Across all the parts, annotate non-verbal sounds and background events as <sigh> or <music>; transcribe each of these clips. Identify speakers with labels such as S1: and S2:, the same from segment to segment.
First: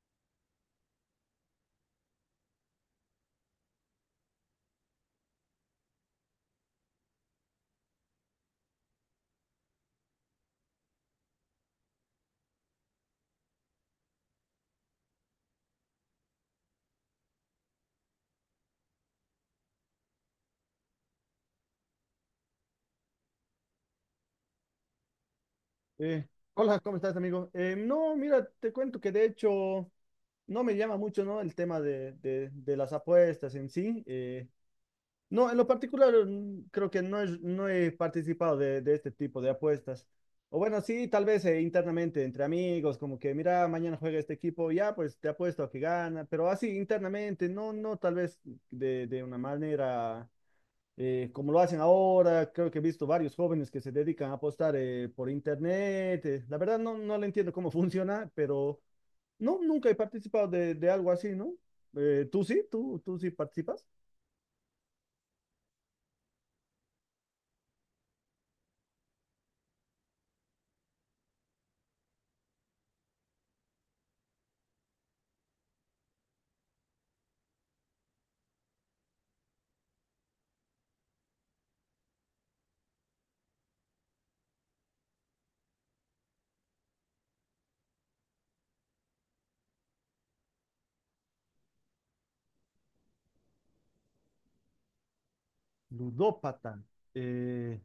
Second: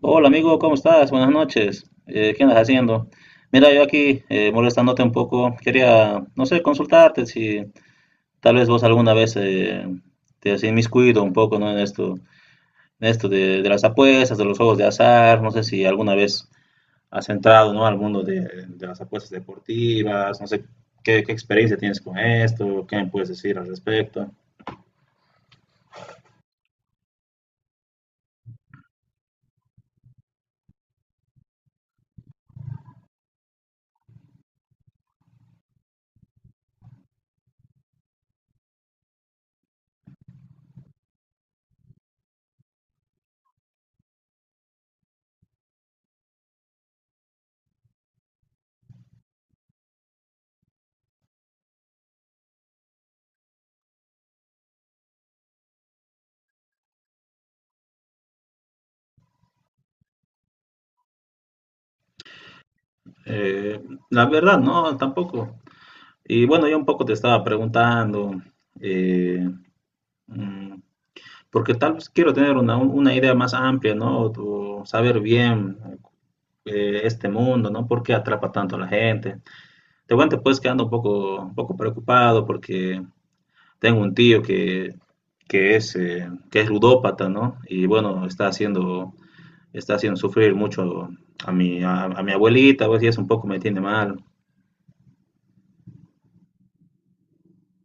S1: Hola amigo, ¿cómo estás? Buenas noches. ¿Qué andas haciendo? Mira, yo aquí molestándote un poco, quería, no sé, consultarte si tal vez vos alguna vez te has inmiscuido un poco, ¿no? En esto de las apuestas, de los juegos de azar, no sé si alguna vez has entrado, ¿no? Al mundo de las apuestas deportivas, no sé qué, qué experiencia tienes con esto, qué me puedes decir al respecto.
S2: Eh, Hola, ¿cómo estás, amigo? No, mira, te cuento que de hecho no me llama mucho, ¿no? El tema de, de las apuestas en sí. No, en lo particular creo que no, no he participado de este tipo de apuestas. O bueno, sí, tal vez internamente entre amigos, como que mira, mañana juega este equipo, ya, pues te apuesto a que gana, pero así internamente, no, no tal vez de una manera como lo hacen ahora, creo que he visto varios jóvenes que se dedican a apostar por internet. La verdad no, no le entiendo cómo <laughs> funciona, pero no, nunca he participado de algo así, ¿no? ¿Tú sí? ¿¿Tú sí
S1: Eh,
S2: participas?
S1: la verdad, no, tampoco. Y bueno, yo un poco te estaba preguntando. Mm, Porque tal vez quiero tener una idea más amplia, ¿no? O saber bien este mundo, ¿no? ¿Por qué atrapa tanto a la gente? Te cuento pues que ando un poco preocupado porque tengo un tío que es ludópata, ¿no? Y bueno, está haciendo sufrir mucho a mi abuelita, pues, y eso un poco me tiene mal.
S2: Ludópata. eh,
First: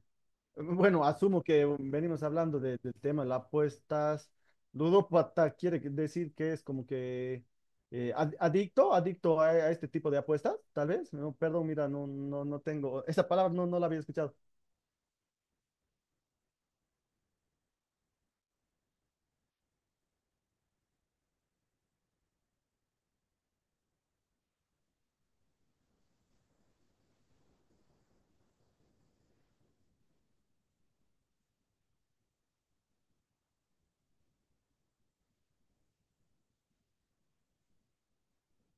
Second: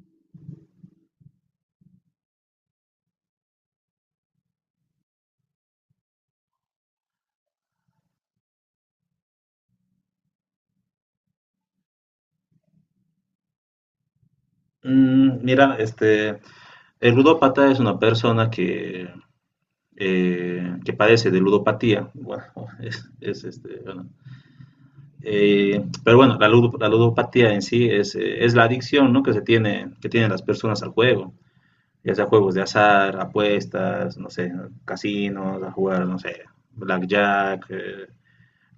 S2: bueno, asumo que venimos hablando del tema de las apuestas. Ludópata quiere decir que es como que adicto, adicto a este tipo de apuestas, tal vez. No, perdón, mira, no, no, no tengo, esa palabra no, no la había escuchado.
S1: Mira, este, el ludópata es una persona que padece de ludopatía, bueno, <laughs> es este, bueno, pero bueno, la, ludo, la, ludopatía en sí es la adicción, ¿no? Que, se tiene, que tienen las personas al juego, ya sea juegos de azar, apuestas, no sé, casinos, a jugar, no sé, blackjack,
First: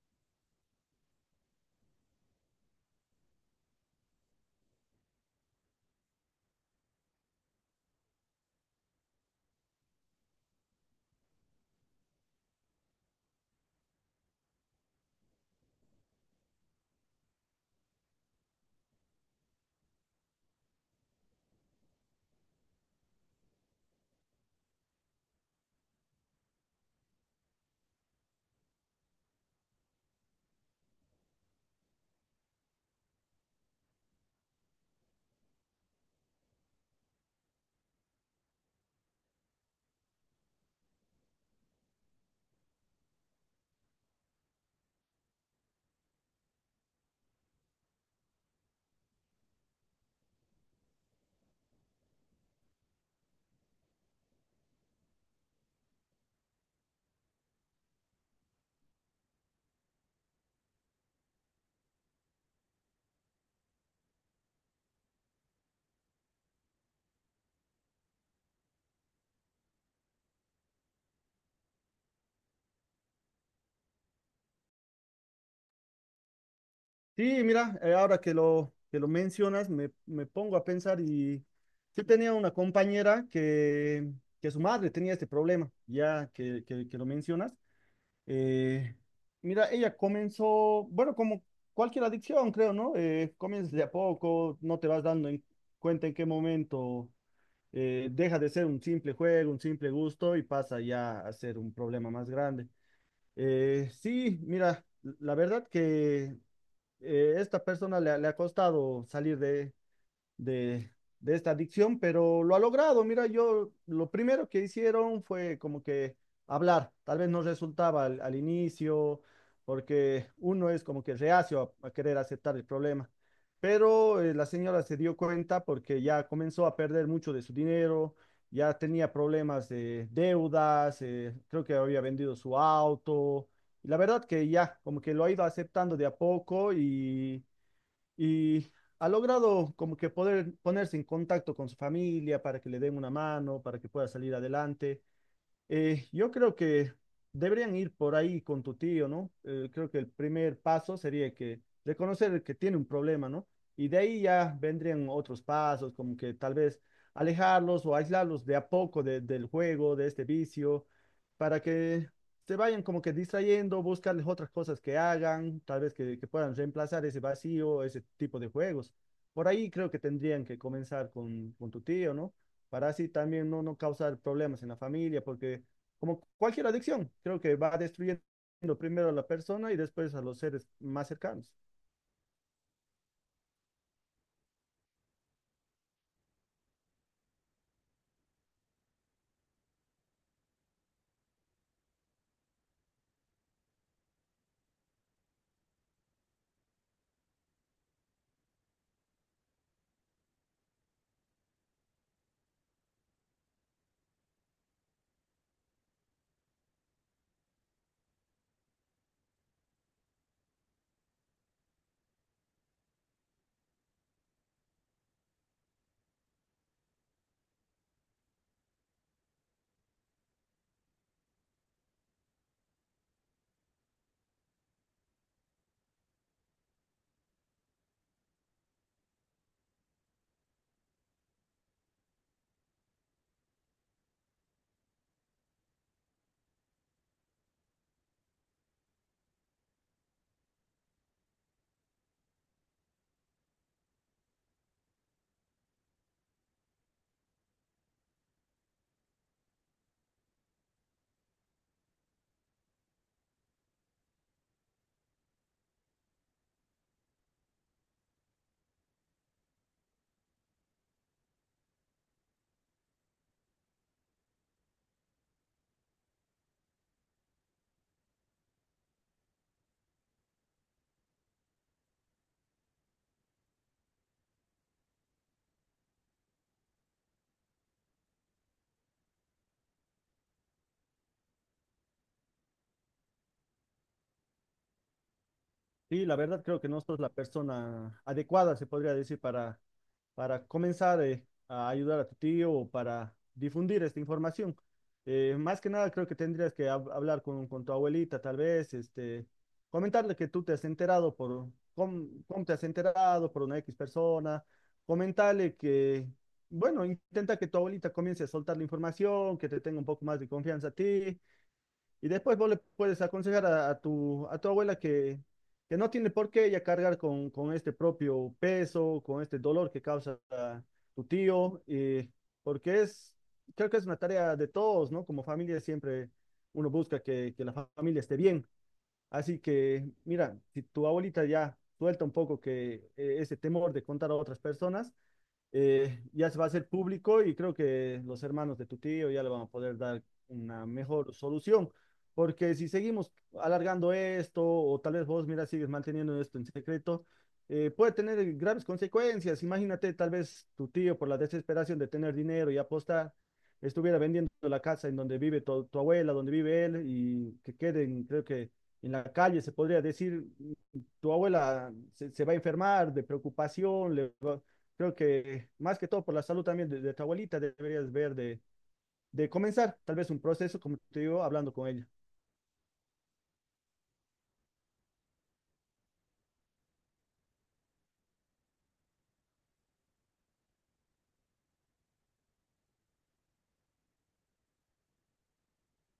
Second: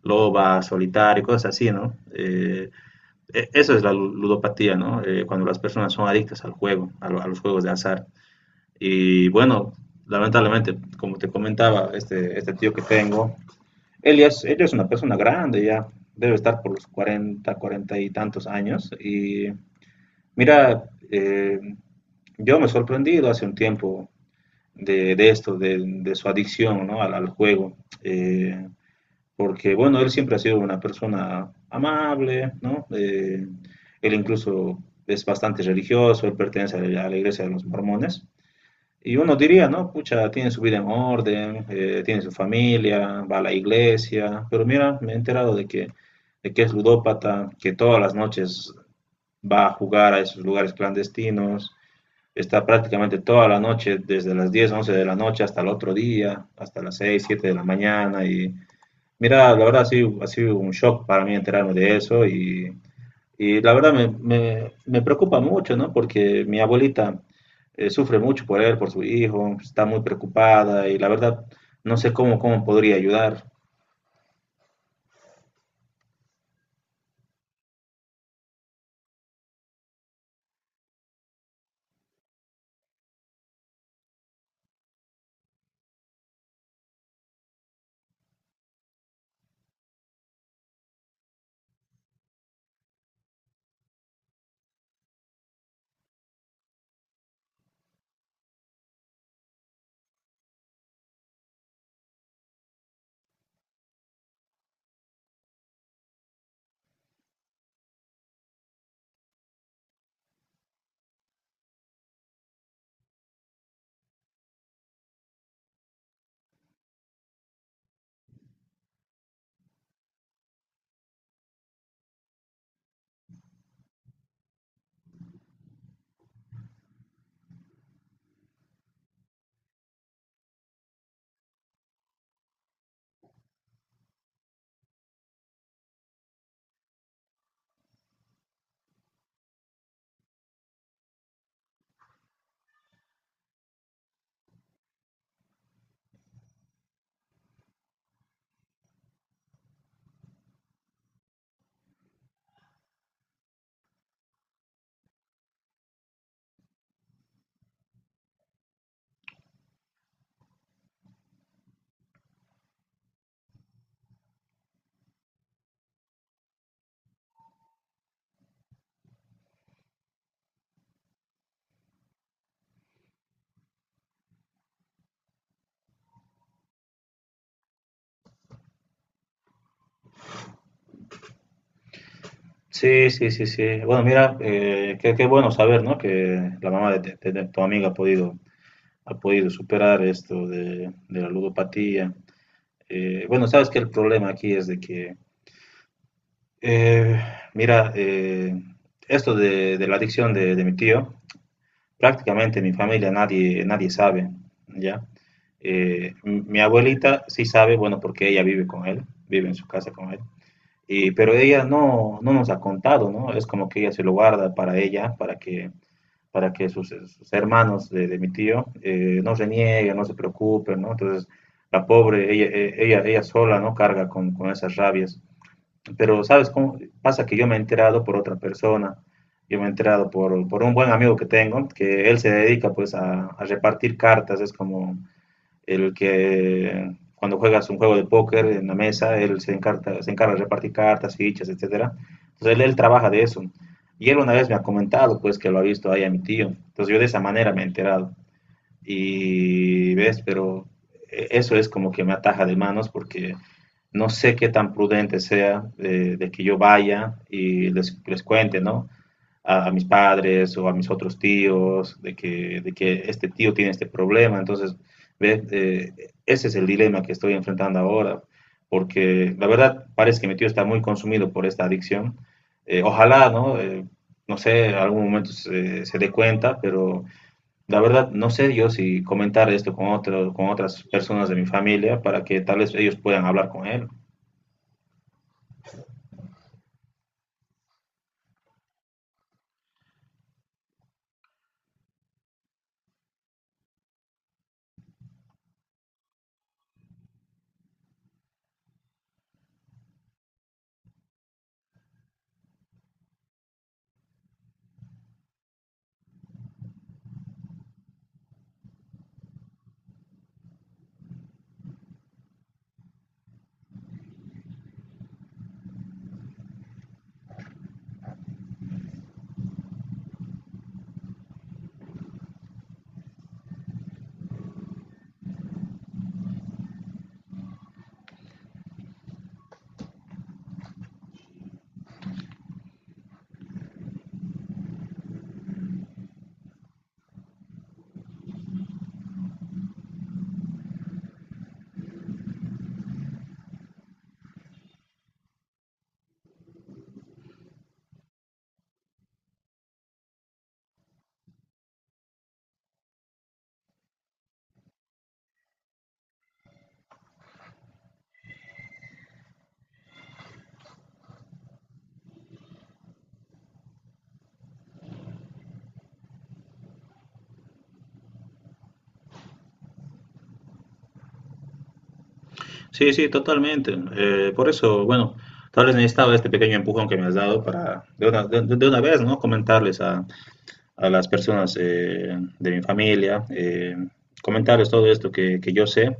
S1: loba, solitario, cosas así, ¿no? E, eso es la ludopatía, ¿no? Cuando las personas son adictas al juego, a, lo, a, los juegos de azar. Y bueno, lamentablemente, como te comentaba, este tío que tengo, él, ya es, ella es una persona grande ya, debe estar por los 40, 40 y tantos años. Y mira, yo me he sorprendido hace un tiempo de esto, de, su adicción, ¿no? Al, al, juego. Eh, Porque, bueno, él siempre ha sido una persona amable, ¿no? Él incluso es bastante religioso, él pertenece a la iglesia de los mormones. Y uno diría, ¿no? Pucha, tiene su vida en orden, tiene su familia, va a la iglesia, pero mira, me he enterado de que es ludópata, que todas las noches va a jugar a esos lugares clandestinos, está prácticamente toda la noche, desde las 10 11 de la noche hasta el otro día, hasta las 6 7 de la mañana, y mira, la verdad ha sido un shock para mí enterarme de eso y la verdad me, me preocupa mucho, ¿no? Porque mi abuelita sufre mucho por él, por su hijo, está muy preocupada y la verdad no sé cómo, cómo podría ayudar.
S2: Sí, mira, ahora que lo mencionas, me pongo a pensar y sí tenía una compañera que su madre tenía este problema, ya que lo mencionas. Eh, Mira, ella comenzó, bueno, como cualquier adicción, creo, ¿no? Comienzas de a poco, no te vas dando en cuenta en qué momento deja de ser un simple juego, un simple gusto y pasa ya a ser un problema más grande. Sí, mira, la verdad que esta persona le ha costado salir de, de esta adicción, pero lo ha logrado. Mira, yo lo primero que hicieron fue como que hablar. Tal vez no resultaba al, al inicio, porque uno es como que reacio a querer aceptar el problema. Pero la señora se dio cuenta porque ya comenzó a perder mucho de su dinero, ya tenía problemas de deudas, creo que había vendido su auto. Y la verdad que ya como que lo ha ido aceptando de a poco y y ha logrado como que poder ponerse en contacto con su familia para que le den una mano, para que pueda salir adelante. Yo creo que deberían ir por ahí con tu tío, ¿no? Creo que el primer paso sería que reconocer que tiene un problema, ¿no? Y de ahí ya vendrían otros pasos, como que tal vez alejarlos o aislarlos de a poco del juego, de este vicio, para que se vayan como que distrayendo, buscarles otras cosas que hagan, tal vez que puedan reemplazar ese vacío, ese tipo de juegos. Por ahí creo que tendrían que comenzar con tu tío, ¿no? Para así también no, no causar problemas en la familia, porque como cualquier adicción, creo que va destruyendo primero a la persona y después a los seres más cercanos.
S1: Sí, sí, sí, sí. Bueno, mira, qué, qué bueno saber, ¿no? Que la mamá de, de tu amiga ha podido superar esto de la ludopatía. Bueno, sabes que el problema aquí es de que, eh, mira, esto de la adicción de mi tío, prácticamente mi familia nadie, nadie sabe, ¿ya? Mi abuelita sí sabe, bueno, porque ella vive con él, vive en su casa con él, y, pero ella no, no nos ha contado, ¿no? Es como que ella se lo guarda para ella, para que sus, sus hermanos de mi tío no se nieguen, no se preocupen, ¿no? Entonces, la pobre, ella, ella, ella sola, ¿no? Carga con esas rabias pero ¿sabes cómo? Pasa que yo me he enterado por otra persona, yo me he enterado por un buen amigo que tengo, que él se dedica pues a repartir cartas, es como el que cuando juegas un juego de póker en la mesa, él se encarga de repartir cartas, fichas, etcétera. Entonces él trabaja de eso. Y él una vez me ha comentado pues que lo ha visto ahí a mi tío. Entonces yo de esa manera me he enterado. Y ves, pero eso es como que me ataja de manos porque no sé qué tan prudente sea de que yo vaya y les cuente, ¿no? A, mis padres o a mis otros tíos de que este tío tiene este problema. Entonces, ¿ves? Ese es el dilema que estoy enfrentando ahora, porque la verdad parece que mi tío está muy consumido por esta adicción. Ojalá, ¿no? No sé, algún momento se, se dé cuenta, pero la verdad, no sé yo si comentar esto con otro, con otras personas de mi familia para que tal vez ellos puedan hablar con él.
S2: Sí, la verdad creo que no sos la persona adecuada, se podría decir, para comenzar a ayudar a tu tío o para difundir esta información. Más que nada, creo que tendrías que hablar con tu abuelita, tal vez, este, comentarle que tú te has enterado por, cómo, cómo te has enterado por una X persona, comentarle que, bueno, intenta que tu abuelita comience a soltar la información, que te tenga un poco más de confianza a ti, y después vos le puedes aconsejar a tu abuela que no tiene por qué ella cargar con este propio peso, con este dolor que causa ah, tu tío, porque es, creo que es una tarea de todos, ¿no? Como familia siempre uno busca que la familia esté bien. Así que, mira, si tu abuelita ya suelta un poco que ese temor de contar a otras personas, ya se va a hacer público y creo que los hermanos de tu tío ya le van a poder dar una mejor solución, porque si seguimos alargando esto o tal vez vos, mira, sigues manteniendo esto en secreto, puede tener graves consecuencias. Imagínate, tal vez tu tío por la desesperación de tener dinero y apostar, estuviera vendiendo la casa en donde vive tu, tu abuela, donde vive él y que queden, creo que... En la calle se podría decir, tu abuela se, se va a enfermar de preocupación, le creo que más que todo por la salud también de tu abuelita deberías ver de comenzar tal vez un proceso, como te digo, hablando con ella.
S1: Sí, sí, totalmente. Por eso, bueno, tal vez necesitaba este pequeño empujón que me has dado para de una vez, ¿no? Comentarles a las personas de mi familia, comentarles todo esto que yo sé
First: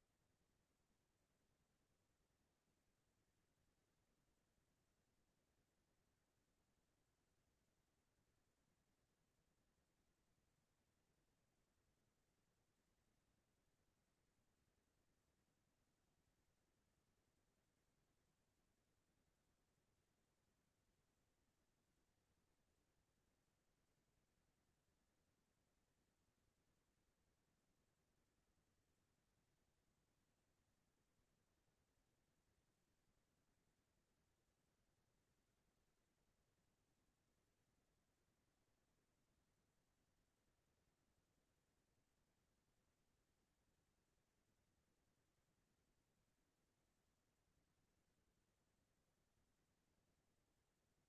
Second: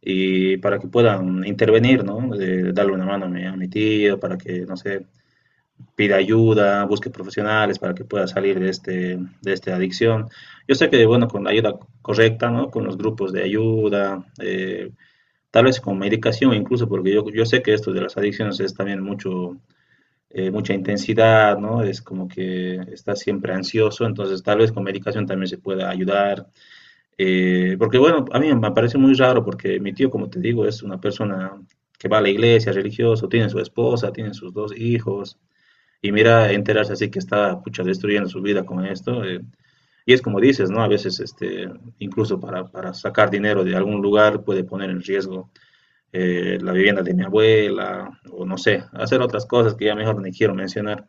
S1: y para que puedan intervenir, ¿no? De darle una mano a mi tío, para que, no sé, pida ayuda, busque profesionales para que pueda salir de, este, de esta adicción. Yo sé que, bueno, con la ayuda correcta, ¿no? Con los grupos de ayuda, tal vez con medicación incluso, porque yo sé que esto de las adicciones es también mucho, mucha intensidad, ¿no? Es como que estás siempre ansioso, entonces tal vez con medicación también se pueda ayudar. Porque bueno, a mí me parece muy raro porque mi tío, como te digo, es una persona que va a la iglesia, religioso, tiene su esposa, tiene sus dos hijos, y mira, enterarse así que está, pucha, destruyendo su vida con esto. Y es como dices, ¿no? A veces, este, incluso para sacar dinero de algún lugar puede poner en riesgo la vivienda de mi abuela o no sé, hacer otras cosas que ya mejor ni quiero mencionar.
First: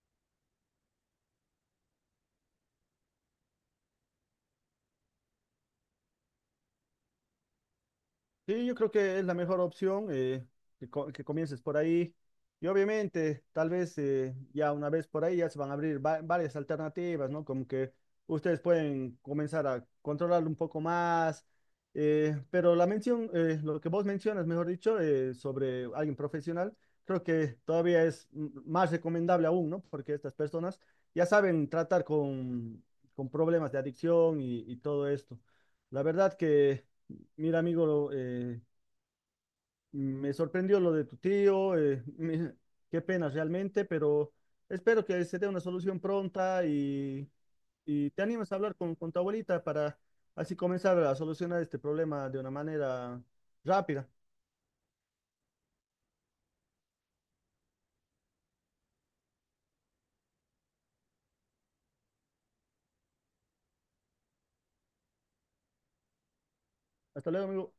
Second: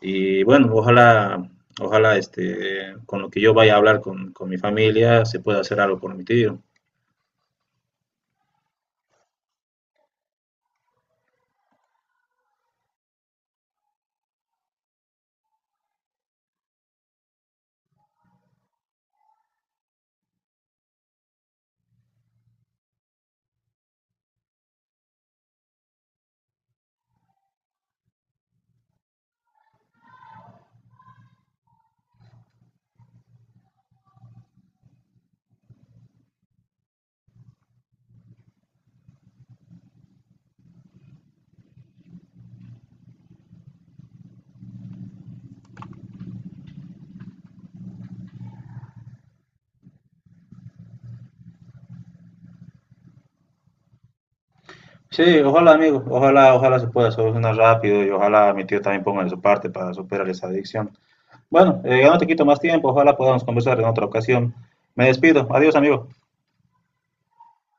S1: Y bueno, ojalá, ojalá, este, con lo que yo vaya a hablar con mi familia se pueda hacer algo por mi tío.
S2: Sí, yo creo que es la mejor opción que, que comiences por ahí. Y obviamente, tal vez ya una vez por ahí ya se van a abrir varias alternativas, ¿no? Como que ustedes pueden comenzar a controlarlo un poco más. Pero la mención, lo que vos mencionas, mejor dicho, sobre alguien profesional, creo que todavía es más recomendable aún, ¿no? Porque estas personas ya saben tratar con problemas de adicción y todo esto. La verdad que... Mira, amigo, eh, me sorprendió lo de tu tío, <laughs> qué pena realmente, pero espero que se dé una solución pronta y te animes a hablar con tu abuelita para así comenzar a solucionar este problema de una manera rápida.
S1: Sí, ojalá, amigo, ojalá, ojalá se pueda solucionar rápido y ojalá mi tío también ponga de su parte para superar esa adicción. Bueno, ya no te quito más tiempo, ojalá podamos conversar en otra ocasión. Me despido, adiós amigo.
S2: Hasta luego, amigo.